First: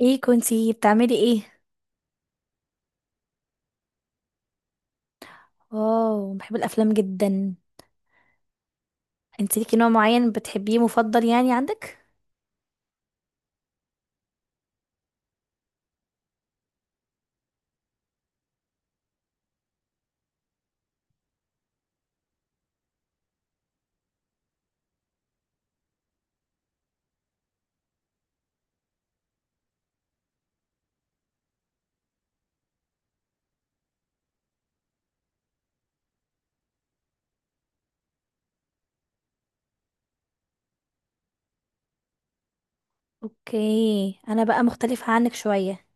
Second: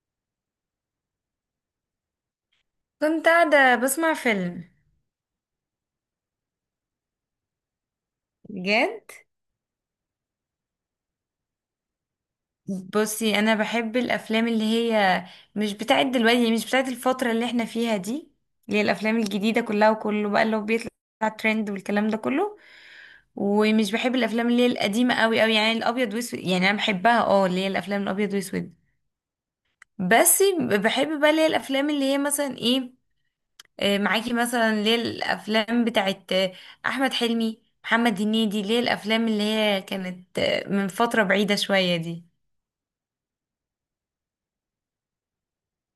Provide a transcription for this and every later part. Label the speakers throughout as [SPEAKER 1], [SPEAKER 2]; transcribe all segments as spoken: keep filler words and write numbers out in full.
[SPEAKER 1] ايه كنتي بتعملي ايه؟
[SPEAKER 2] كنت قاعدة بسمع فيلم.
[SPEAKER 1] واو، بحب الافلام جدا.
[SPEAKER 2] بجد؟
[SPEAKER 1] انت ليكي نوع معين بتحبيه مفضل يعني عندك؟
[SPEAKER 2] بصي، أنا بحب الأفلام اللي هي مش بتاعت دلوقتي، مش بتاعت الفترة اللي احنا فيها دي، اللي هي الأفلام الجديدة كلها وكله بقى اللي هو بيطلع ترند والكلام ده كله. ومش بحب الأفلام اللي هي القديمة قوي قوي، يعني الأبيض وأسود. يعني أنا بحبها، اه، اللي هي الأفلام الأبيض وأسود. بس بحب بقى اللي هي الأفلام اللي هي مثلا ايه، آه، معاكي، مثلا ليه الافلام بتاعت آه، احمد حلمي محمد هنيدي، ليه الافلام اللي هي كانت آه، من فتره بعيده شويه دي.
[SPEAKER 1] اوكي، انا بقى مختلفة عنك شوية.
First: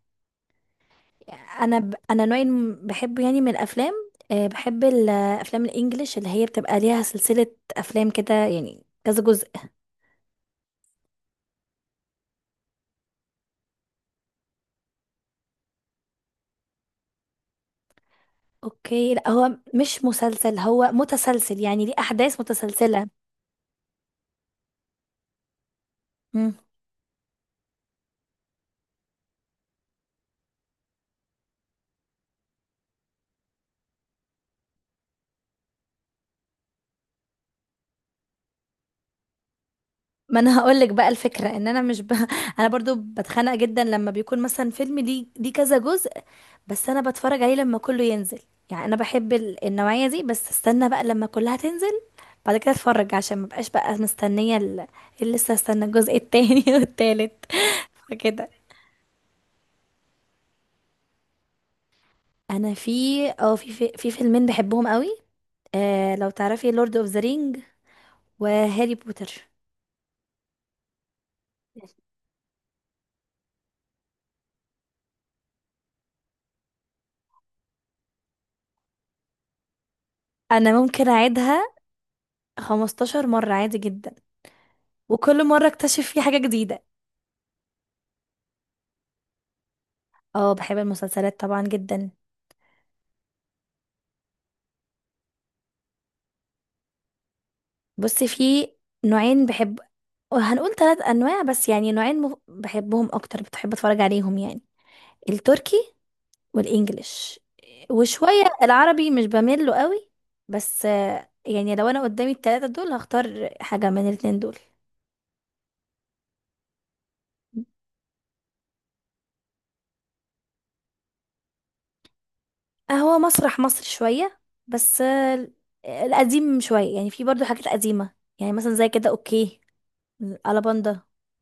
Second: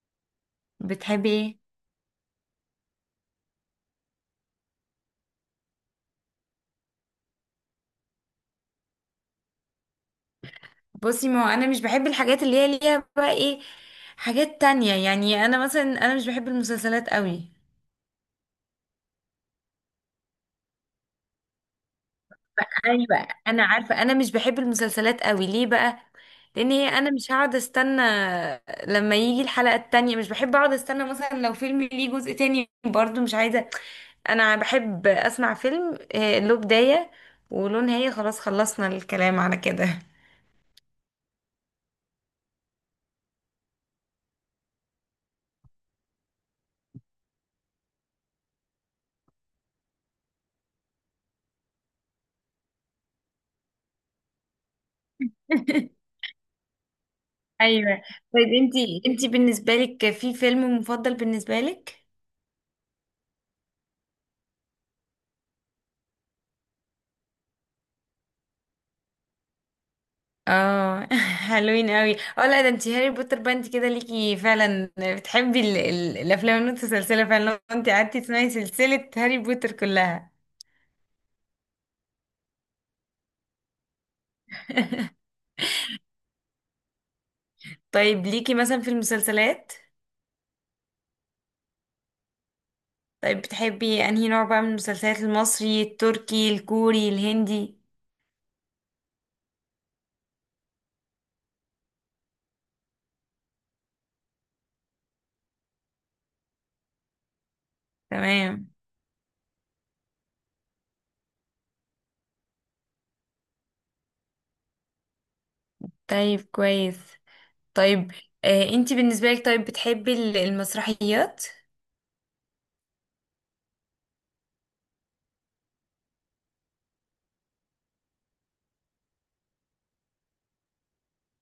[SPEAKER 2] بتحبي ايه؟
[SPEAKER 1] انا ب... انا نوع الم- بحبه يعني من الافلام. أه بحب الافلام الانجليش اللي هي بتبقى ليها سلسلة افلام كده يعني كذا جزء.
[SPEAKER 2] بصي، ما هو انا مش بحب الحاجات اللي هي ليها بقى ايه، حاجات تانية. يعني انا مثلا انا مش بحب المسلسلات قوي.
[SPEAKER 1] اوكي، لا هو مش مسلسل، هو متسلسل يعني ليه احداث متسلسلة.
[SPEAKER 2] ايوه انا عارفه، انا مش بحب المسلسلات قوي ليه بقى.
[SPEAKER 1] مم.
[SPEAKER 2] لان هي انا مش هقعد استنى لما يجي الحلقه التانية، مش بحب اقعد استنى. مثلا لو فيلم ليه جزء تاني برضو مش عايزه. انا بحب اسمع فيلم آه، له بداية وله نهاية، خلاص خلصنا الكلام على كده.
[SPEAKER 1] ما انا هقول لك بقى الفكره ان انا مش ب... انا برضو بتخنق جدا لما بيكون مثلا فيلم ليه ليه كذا جزء. بس انا بتفرج عليه لما كله ينزل، يعني انا بحب ال- النوعيه دي، بس استنى بقى لما كلها تنزل بعد كده اتفرج عشان ما بقاش بقى مستنيه ال- اللي لسه استنى الجزء التاني والتالت.
[SPEAKER 2] ايوه. طيب
[SPEAKER 1] فكده.
[SPEAKER 2] انتي انتي بالنسبه لك في فيلم مفضل بالنسبه لك؟
[SPEAKER 1] انا في اه في في, في فيلمين بحبهم قوي. آه، لو تعرفي لورد اوف ذا رينج وهاري بوتر.
[SPEAKER 2] اه حلوين قوي. اه لا، ده انتي هاري بوتر بقى، انتي كده ليكي فعلا، بتحبي ال ال الافلام المتسلسله فعلا، لو انتي قعدتي تسمعي سلسله هاري بوتر كلها.
[SPEAKER 1] انا ممكن اعيدها خمستاشر مره عادي جدا، وكل مره اكتشف فيه حاجه جديده.
[SPEAKER 2] طيب ليكي مثلا في المسلسلات؟
[SPEAKER 1] اه، بحب المسلسلات طبعا جدا.
[SPEAKER 2] طيب بتحبي انهي نوع بقى من المسلسلات، المصري التركي الكوري الهندي؟
[SPEAKER 1] بصي، في نوعين بحب، هنقول ثلاث انواع بس يعني نوعين مف- بحبهم اكتر بتحب اتفرج عليهم يعني. التركي والانجليش، وشوية
[SPEAKER 2] تمام.
[SPEAKER 1] العربي مش بميل له قوي. بس آه، يعني لو انا قدامي الثلاثة دول هختار حاجة من الاتنين دول.
[SPEAKER 2] طيب كويس. طيب، آه انتي بالنسبة لك، طيب بتحبي ال- المسرحيات؟
[SPEAKER 1] هو مسرح مصر شوية، بس آه، القديم شوية يعني في برضو حاجات قديمة. يعني مثلا زي كده، اوكي الألاباندا،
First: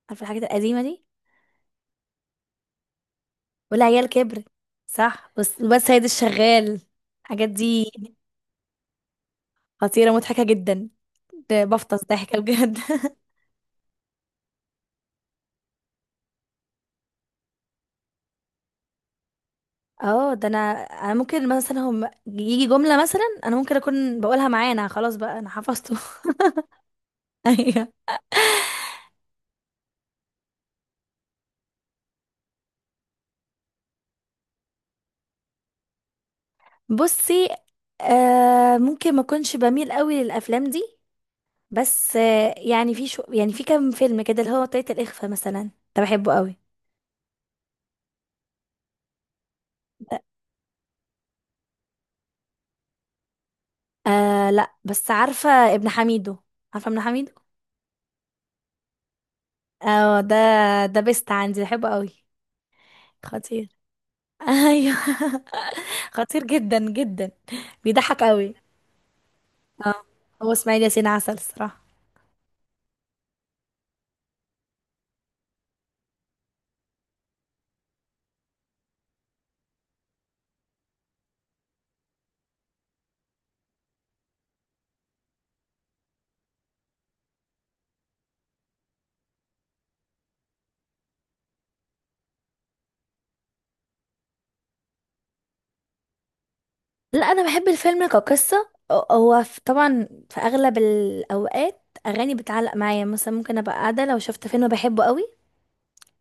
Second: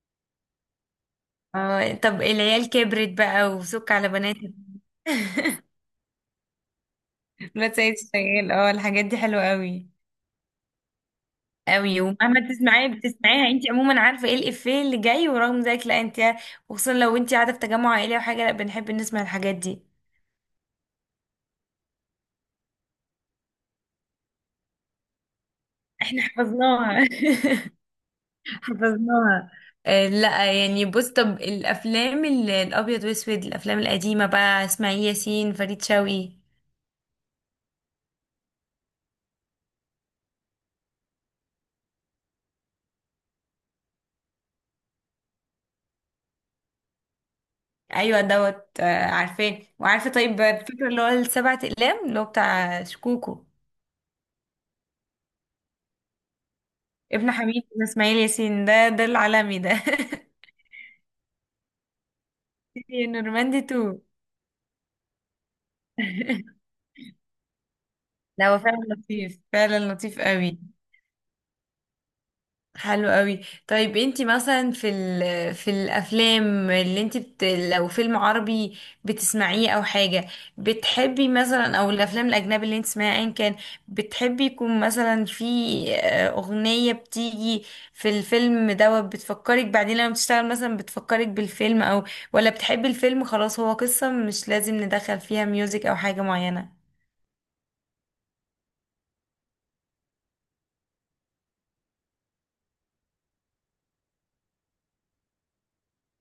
[SPEAKER 1] عارفة الحاجات القديمة دي.
[SPEAKER 2] اه طب العيال كبرت بقى وسك
[SPEAKER 1] والعيال
[SPEAKER 2] على
[SPEAKER 1] كبرت.
[SPEAKER 2] بناتك.
[SPEAKER 1] صح، بس بس سيد الشغال، الحاجات
[SPEAKER 2] ولاد
[SPEAKER 1] دي
[SPEAKER 2] سيد الشغال. اه الحاجات دي حلوة قوي.
[SPEAKER 1] خطيرة مضحكة جدا، ده
[SPEAKER 2] قوي،
[SPEAKER 1] بفطس ضحكة
[SPEAKER 2] ومهما
[SPEAKER 1] بجد
[SPEAKER 2] تسمعيها بتسمعيها، انتي عموما عارفة ايه الإفيه اللي جاي، ورغم ذلك لا، انتي وخصوصا لو انتي قاعدة في تجمع عائلي او حاجة، لا بنحب نسمع الحاجات دي.
[SPEAKER 1] اه، ده انا. انا ممكن مثلا هم يجي جملة، مثلا انا ممكن اكون بقولها معانا، خلاص بقى انا حفظته
[SPEAKER 2] حفظناها.
[SPEAKER 1] ايوه.
[SPEAKER 2] حفظناها. آه، لا يعني بص، طب الافلام ال- الابيض واسود، الافلام القديمه بقى، اسماعيل ياسين فريد شوقي.
[SPEAKER 1] بصي، آه ممكن ما اكونش بميل قوي للافلام دي. بس آه يعني في شو يعني في كام فيلم كده اللي هو طريقة الإخفاء مثلا، ده بحبه قوي.
[SPEAKER 2] ايوه دوت، آه، عارفاه وعارفه. طيب الفكره اللي هو السبع اقلام اللي هو بتاع شكوكو.
[SPEAKER 1] آه لا، بس عارفة ابن حميدو، عارفة ابن
[SPEAKER 2] ابن
[SPEAKER 1] حميدو.
[SPEAKER 2] حميد بن اسماعيل ياسين، ده ده العالمي ده.
[SPEAKER 1] اه، ده ده بيست عندي، بحبه قوي.
[SPEAKER 2] نورماندي
[SPEAKER 1] خطير.
[SPEAKER 2] تو.
[SPEAKER 1] ايوه خطير جدا جدا، بيضحك
[SPEAKER 2] لا،
[SPEAKER 1] قوي.
[SPEAKER 2] هو فعلا لطيف، فعلا
[SPEAKER 1] اه.
[SPEAKER 2] لطيف
[SPEAKER 1] هو
[SPEAKER 2] قوي.
[SPEAKER 1] اسماعيل ياسين عسل الصراحه.
[SPEAKER 2] حلو قوي. طيب انتي مثلا في ال... في الافلام اللي انتي بت... لو فيلم عربي بتسمعيه او حاجه بتحبي مثلا، او الافلام الاجنبي اللي انتي تسمعيها ايا كان، بتحبي يكون مثلا في آه، اغنيه بتيجي في الفيلم دوت بتفكرك بعدين لما بتشتغل، مثلا بتفكرك بالفيلم، او ولا بتحبي الفيلم خلاص، هو قصه مش لازم ندخل فيها ميوزك او حاجه معينه.
[SPEAKER 1] لا، انا بحب الفيلم كقصه. هو في- طبعا في اغلب الاوقات اغاني بتعلق معايا، مثلا ممكن ابقى قاعده لو شفت فيلم بحبه قوي،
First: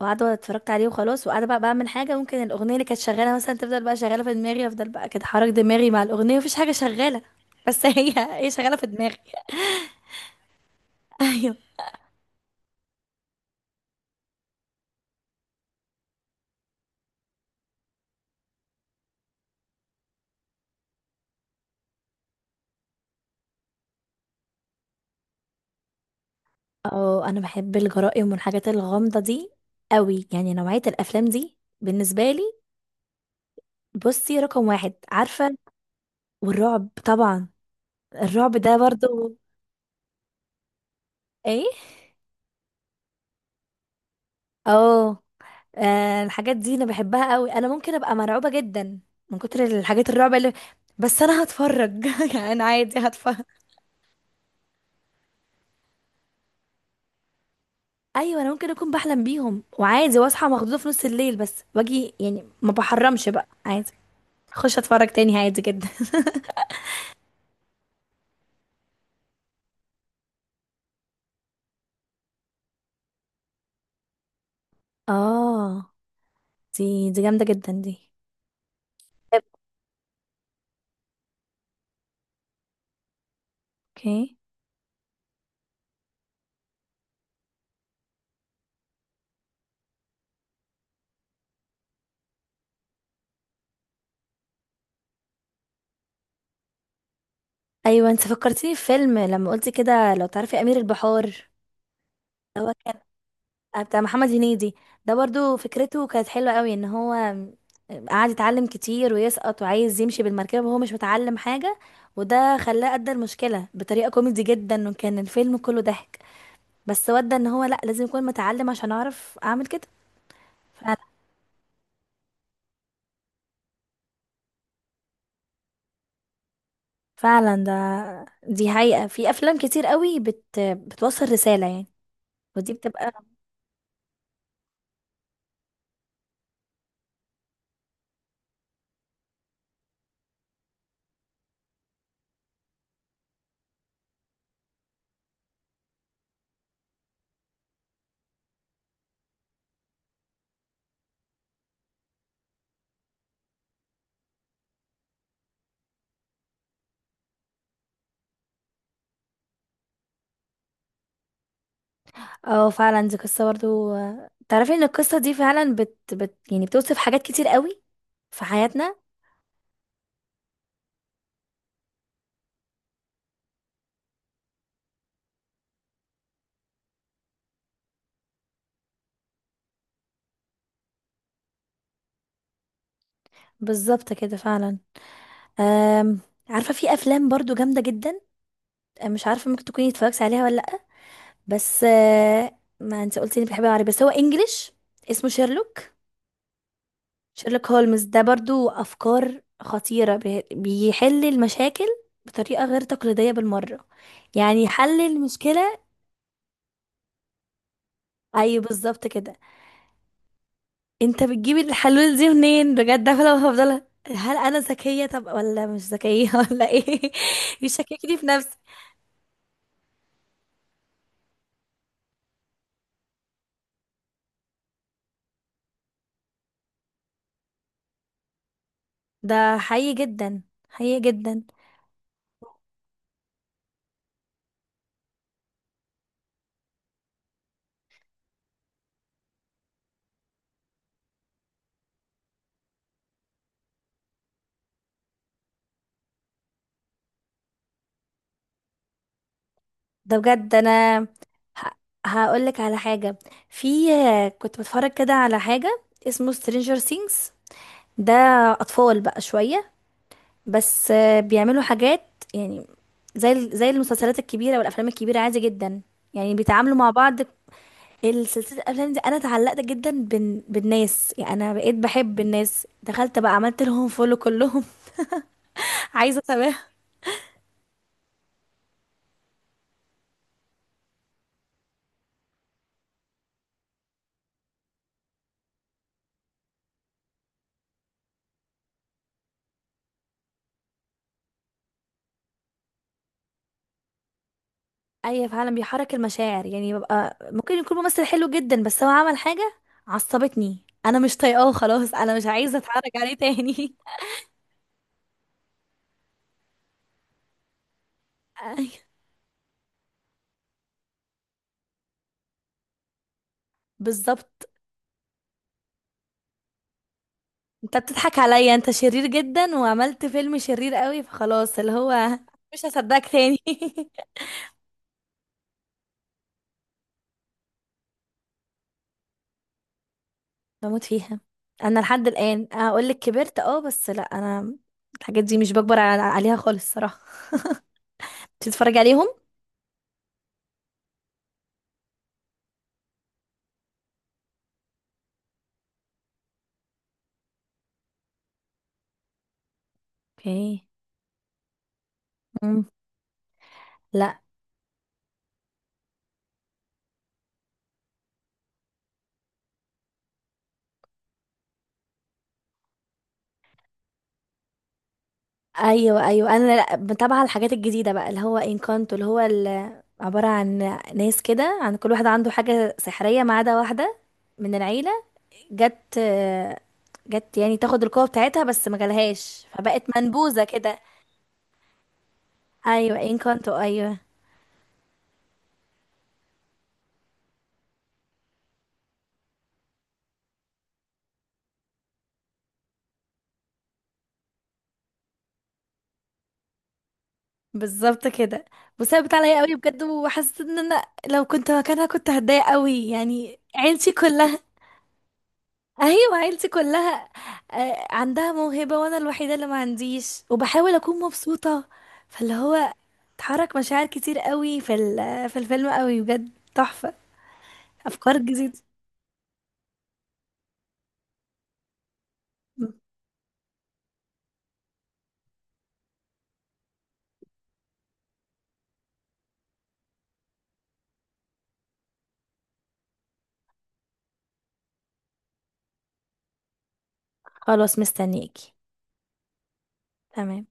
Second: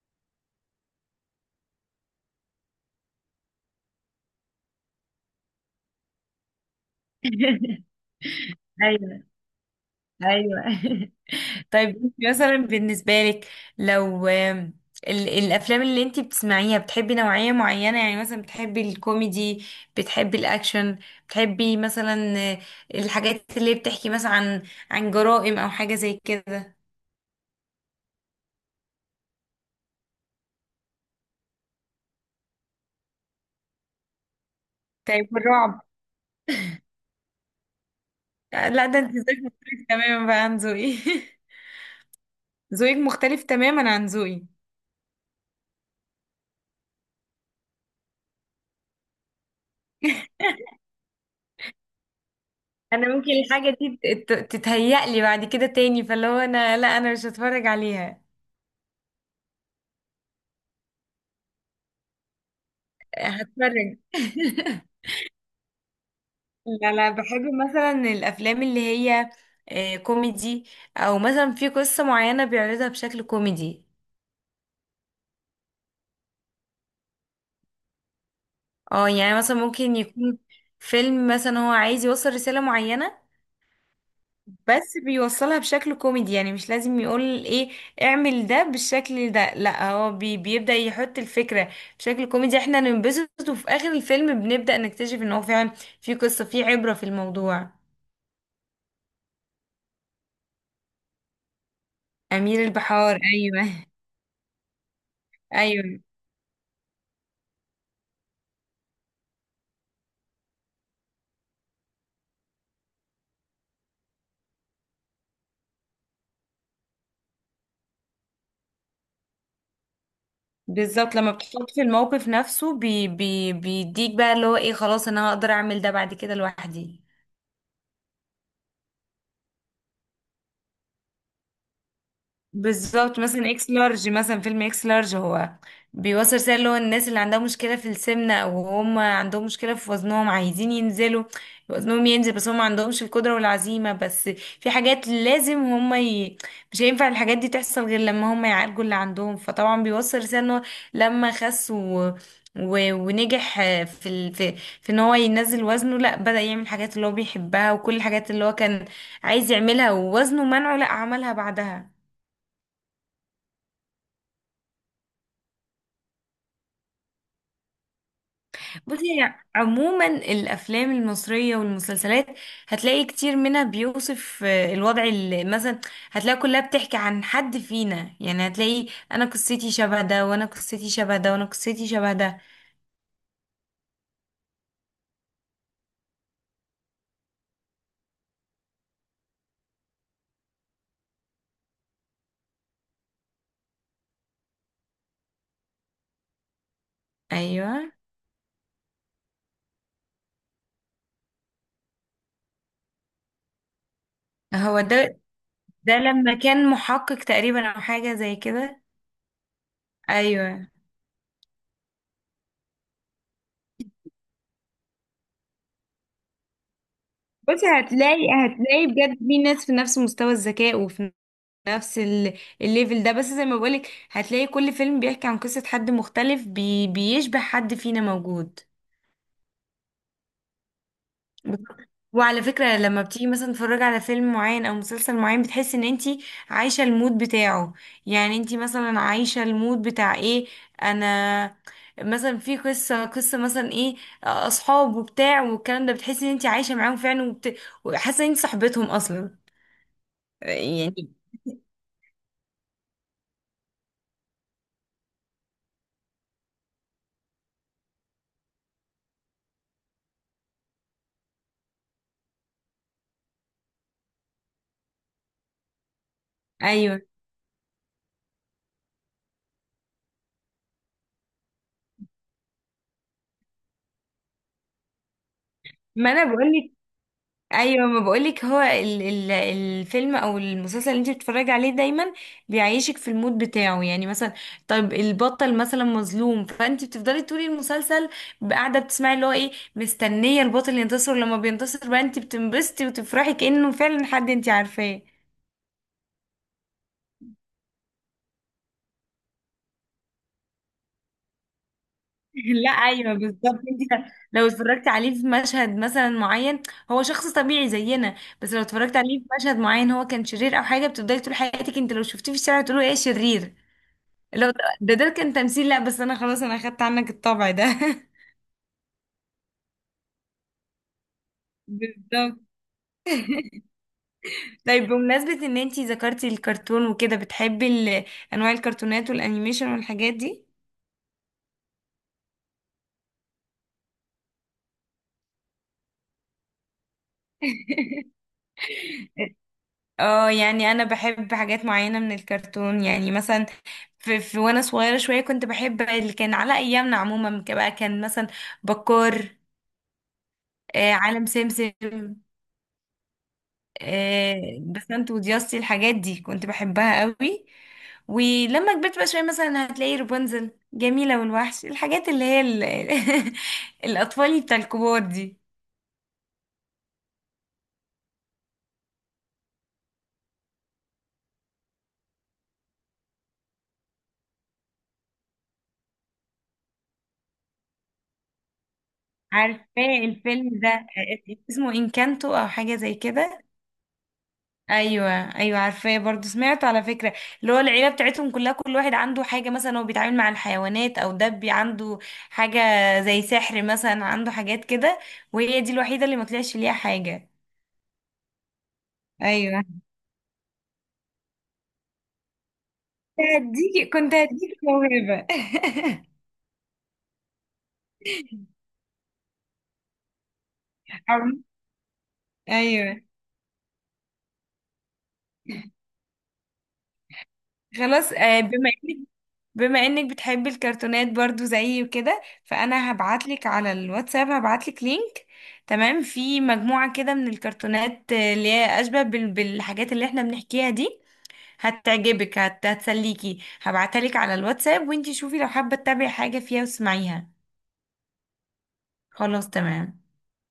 [SPEAKER 1] وقاعده اتفرجت عليه وخلاص، وقاعده بقى بعمل حاجه ممكن الاغنيه اللي كانت شغاله مثلا تفضل بقى شغاله في دماغي، افضل بقى كده حرك دماغي مع الاغنيه، مفيش حاجه شغاله بس هي هي شغاله في دماغي.
[SPEAKER 2] ايوه ايوه.
[SPEAKER 1] ايوه.
[SPEAKER 2] طيب انت مثلا بالنسبة لك، لو آم، ال- الأفلام اللي انت بتسمعيها بتحبي نوعية معينة، يعني مثلا بتحبي الكوميدي، بتحبي الأكشن، بتحبي مثلا آه، الحاجات اللي بتحكي مثلا عن عن جرائم أو حاجة زي كده؟
[SPEAKER 1] اه، انا بحب الجرائم والحاجات الغامضة دي قوي، يعني نوعية الافلام دي بالنسبة لي، بصي، رقم واحد،
[SPEAKER 2] طيب
[SPEAKER 1] عارفة.
[SPEAKER 2] الرعب؟
[SPEAKER 1] والرعب طبعا، الرعب
[SPEAKER 2] آه،
[SPEAKER 1] ده
[SPEAKER 2] لا ده انت
[SPEAKER 1] برضو.
[SPEAKER 2] ذوقك مختلف تماما بقى عن ذوقي.
[SPEAKER 1] ايه؟
[SPEAKER 2] ذوقك مختلف تماما عن ذوقي.
[SPEAKER 1] اه، آه، الحاجات دي انا بحبها قوي، انا ممكن ابقى مرعوبة جدا من كتر الحاجات الرعب اللي، بس انا هتفرج يعني انا عادي
[SPEAKER 2] انا ممكن
[SPEAKER 1] هتفرج.
[SPEAKER 2] الحاجة دي تت- تت- تتهيأ لي بعد كده تاني، فاللي هو انا لا انا مش هتفرج عليها.
[SPEAKER 1] ايوه، انا ممكن اكون بحلم بيهم وعادي، واصحى مخضوضة في نص الليل بس واجي يعني ما
[SPEAKER 2] آه،
[SPEAKER 1] بحرمش بقى عادي.
[SPEAKER 2] هتفرج.
[SPEAKER 1] اخش اتفرج تاني عادي جدا.
[SPEAKER 2] لا لا، بحب مثلا الافلام اللي هي آه، كوميدي، او مثلا في قصة معينة بيعرضها بشكل كوميدي.
[SPEAKER 1] اه، دي دي جامدة جدا دي.
[SPEAKER 2] اه يعني مثلا ممكن يكون فيلم مثلا هو عايز يوصل رسالة معينة،
[SPEAKER 1] اوكي.
[SPEAKER 2] بس بيوصلها بشكل كوميدي. يعني مش لازم يقول ايه اعمل ده بالشكل ده، لا هو بي بيبدأ يحط الفكرة بشكل كوميدي، احنا ننبسط، وفي اخر الفيلم بنبدأ نكتشف ان هو فعلا في قصة، في عبرة في الموضوع.
[SPEAKER 1] ايوه، انت فكرتيني في فيلم لما قلتي كده، لو تعرفي امير البحار،
[SPEAKER 2] أمير البحار
[SPEAKER 1] كان
[SPEAKER 2] ايوه.
[SPEAKER 1] بتاع محمد هنيدي. ده برضو
[SPEAKER 2] ايوه
[SPEAKER 1] فكرته كانت حلوة قوي، ان هو قعد يتعلم كتير ويسقط، وعايز يمشي بالمركبة وهو مش متعلم حاجة، وده خلاه أدى المشكلة بطريقة كوميدي جدا، وكان الفيلم كله ضحك. بس ودى ان هو لا، لازم يكون متعلم عشان اعرف اعمل كده. فعلا
[SPEAKER 2] بالظبط، لما بتحط في الموقف نفسه بي بي بيديك بقى اللي هو ايه خلاص انا هقدر اعمل ده بعد كده لوحدي.
[SPEAKER 1] فعلا، ده دي حقيقة في افلام كتير قوي بت... بتوصل رسالة يعني، ودي بتبقى.
[SPEAKER 2] بالظبط، مثلا اكس لارج، مثلا فيلم اكس لارج، هو بيوصل رسالة اللي هو الناس اللي عندها مشكلة في السمنة، او هم عندهم مشكلة في وزنهم، عايزين ينزلوا وزنهم ينزل، بس هم ما عندهمش القدرة والعزيمة. بس في حاجات لازم هم ي... مش هينفع الحاجات دي تحصل غير لما هم يعالجوا اللي عندهم. فطبعا بيوصل رسالة ان هو لما خس و... و... ونجح في ال... في في ان هو ينزل وزنه، لا بدأ يعمل الحاجات اللي هو بيحبها، وكل الحاجات اللي هو كان عايز يعملها ووزنه منعه، لا عملها بعدها.
[SPEAKER 1] اه فعلا، دي قصة برضو، تعرفي ان القصة دي فعلا بت, بت يعني بتوصف حاجات كتير قوي في حياتنا.
[SPEAKER 2] بصي هي عموما الافلام المصريه والمسلسلات، هتلاقي كتير منها بيوصف آه، الوضع اللي مثلا، هتلاقي كلها بتحكي عن حد فينا، يعني هتلاقي انا قصتي شبه ده، وانا قصتي شبه ده، وانا قصتي شبه ده.
[SPEAKER 1] بالظبط كده فعلا. أم... عارفة في افلام برضو جامدة جدا، مش عارفة ممكن تكوني اتفرجتي عليها ولا لأ. بس آه، ما انت قلتي انك بتحبي العربي، بس هو انجليش، اسمه شيرلوك. شيرلوك
[SPEAKER 2] ايوه.
[SPEAKER 1] هولمز ده برضو افكار خطيرة، بي- بيحل المشاكل بطريقة غير تقليدية بالمرة، يعني
[SPEAKER 2] هو
[SPEAKER 1] حل
[SPEAKER 2] ده.
[SPEAKER 1] المشكلة.
[SPEAKER 2] ده لما كان محقق تقريبا او حاجه زي
[SPEAKER 1] ايوه،
[SPEAKER 2] كده.
[SPEAKER 1] بالظبط كده.
[SPEAKER 2] ايوه.
[SPEAKER 1] انت بتجيب الحلول دي منين بجد؟ انا هفضل، هل انا ذكيه طب ولا مش ذكيه ولا ايه،
[SPEAKER 2] بصي
[SPEAKER 1] يشككني
[SPEAKER 2] هتلاقي،
[SPEAKER 1] في نفسي.
[SPEAKER 2] هتلاقي بجد في ناس في نفس مستوى الذكاء، وفي نفس ال- الليفل ده، بس زي ما بقولك هتلاقي كل فيلم بيحكي عن قصة حد مختلف بي بيشبه حد فينا موجود.
[SPEAKER 1] ده حقيقي جدا، حقيقي جدا.
[SPEAKER 2] بالظبط. وعلى فكرة لما بتيجي مثلا تتفرجي على فيلم معين او مسلسل معين، بتحس ان انتي عايشة المود بتاعه. يعني انتي مثلا عايشة المود بتاع ايه، انا مثلا في قصة قصة مثلا ايه، اصحاب وبتاع والكلام ده، بتحسي ان انتي عايشة معاهم فعلا، وبت... وحاسة ان انتي صاحبتهم اصلا
[SPEAKER 1] ده بجد، انا
[SPEAKER 2] يعني.
[SPEAKER 1] ه... هقول لك على حاجه. في، كنت بتفرج كده على حاجه اسمه سترينجر ثينجز. ده اطفال بقى شويه، بس بيعملوا حاجات يعني زي زي المسلسلات الكبيره والافلام الكبيره، عادي جدا يعني بيتعاملوا مع
[SPEAKER 2] ايوه
[SPEAKER 1] بعض. السلسلة الأفلام دي أنا اتعلقت جدا بال... بالناس، يعني أنا بقيت بحب الناس، دخلت بقى عملت لهم فولو كلهم
[SPEAKER 2] ما
[SPEAKER 1] عايزة
[SPEAKER 2] انا
[SPEAKER 1] أتابعهم.
[SPEAKER 2] بقولك، ايوه ما بقولك هو ال ال الفيلم او المسلسل اللي انت بتتفرجي عليه دايما بيعيشك في المود بتاعه. يعني مثلا طيب البطل مثلا مظلوم، فانت بتفضلي طول المسلسل قاعده بتسمعي اللي هو ايه، مستنيه البطل ينتصر، لما بينتصر بقى انت بتنبسطي وتفرحي كانه فعلا حد انت عارفاه.
[SPEAKER 1] أيوة فعلا، بيحرك المشاعر يعني ببقى ممكن يكون ممثل حلو جدا بس هو عمل حاجة عصبتني، أنا مش طايقاه، خلاص أنا مش عايزة
[SPEAKER 2] لا
[SPEAKER 1] أتفرج
[SPEAKER 2] ايوه
[SPEAKER 1] عليه
[SPEAKER 2] بالظبط.
[SPEAKER 1] تاني
[SPEAKER 2] انت لو اتفرجت عليه في مشهد مثلا معين، هو شخص طبيعي زينا، بس لو
[SPEAKER 1] أيوة،
[SPEAKER 2] اتفرجت عليه في مشهد معين هو كان شرير او حاجه، بتفضلي طول حياتك انت لو شفتيه في الشارع تقولي ايه شرير.
[SPEAKER 1] بالظبط.
[SPEAKER 2] لو ده ده كان تمثيل، لا بس انا خلاص انا اخدت عنك الطبع ده.
[SPEAKER 1] أنت بتضحك عليا، أنت شرير جدا وعملت فيلم شرير قوي، فخلاص اللي هو
[SPEAKER 2] بالظبط.
[SPEAKER 1] مش هصدقك تاني
[SPEAKER 2] طيب بمناسبة ان انتي ذكرتي الكرتون وكده، بتحبي ال- انواع الكرتونات والانيميشن والحاجات دي؟
[SPEAKER 1] بموت فيها. انا لحد الان اقول لك كبرت، اه، بس لا، انا الحاجات دي مش بكبر على- عليها خالص صراحه تتفرج عليهم.
[SPEAKER 2] اه يعني انا بحب حاجات معينة من الكرتون، يعني مثلا في, في وانا صغيرة شوية كنت بحب اللي كان على ايامنا عموما، ك- بقى كان مثلا بكار،
[SPEAKER 1] اوكي.
[SPEAKER 2] آه، عالم سمسم،
[SPEAKER 1] مم. لا،
[SPEAKER 2] آه، بسنت ودياستي، الحاجات دي كنت بحبها قوي. ولما كبرت بقى شوية مثلا هتلاقي رابنزل، جميلة والوحش، الحاجات اللي هي ال... الأطفال بتاع الكبار دي.
[SPEAKER 1] ايوه ايوه، انا لا متابعه الحاجات الجديده بقى اللي هو انكانتو، اللي هو ال- عباره عن ناس كده، عن كل واحد عنده حاجه سحريه ما عدا واحده من العيله، جت جت يعني تاخد القوه بتاعتها بس ما جالهاش، فبقت
[SPEAKER 2] عارفاه
[SPEAKER 1] منبوذه
[SPEAKER 2] الفيلم
[SPEAKER 1] كده.
[SPEAKER 2] ده، اسمه إنكانتو أو حاجة زي
[SPEAKER 1] ايوه
[SPEAKER 2] كده.
[SPEAKER 1] انكانتو، ايوه.
[SPEAKER 2] أيوة. أيوة عارفاه، برضو سمعته على فكرة. اللي هو العيلة بتاعتهم كلها كل واحد عنده حاجة، مثلا هو بيتعامل مع الحيوانات أو دبي عنده حاجة، زي سحر مثلا عنده حاجات كده، وهي دي الوحيدة اللي ما طلعش ليها حاجة.
[SPEAKER 1] بالظبط كده، وثابت عليا قوي
[SPEAKER 2] ايوه.
[SPEAKER 1] بجد، وحسيت ان انا لو كنت مكانها كنت هتضايق قوي، يعني
[SPEAKER 2] هديكي
[SPEAKER 1] عيلتي
[SPEAKER 2] كنت
[SPEAKER 1] كلها
[SPEAKER 2] هديكي موهبة.
[SPEAKER 1] ايوه عيلتي كلها آه، عندها موهبة وانا الوحيدة اللي ما عنديش وبحاول اكون
[SPEAKER 2] عم-
[SPEAKER 1] مبسوطة، فاللي هو
[SPEAKER 2] ايوه.
[SPEAKER 1] اتحرك مشاعر كتير قوي في ال- في الفيلم، قوي بجد تحفة،
[SPEAKER 2] خلاص،
[SPEAKER 1] افكار
[SPEAKER 2] آه،
[SPEAKER 1] جديدة.
[SPEAKER 2] بما انك بما انك بتحبي الكرتونات برضو زيي وكده، فانا هبعتلك على الواتساب، هبعتلك لينك. تمام، في مجموعة كده من الكرتونات آه، اللي هي اشبه بال- بالحاجات اللي احنا بنحكيها دي، هتعجبك، هت- هتسليكي، هبعتها لك على الواتساب، وانتي شوفي لو حابة تتابعي حاجة فيها واسمعيها.
[SPEAKER 1] خلاص مستنياكي.
[SPEAKER 2] خلاص تمام.
[SPEAKER 1] تمام.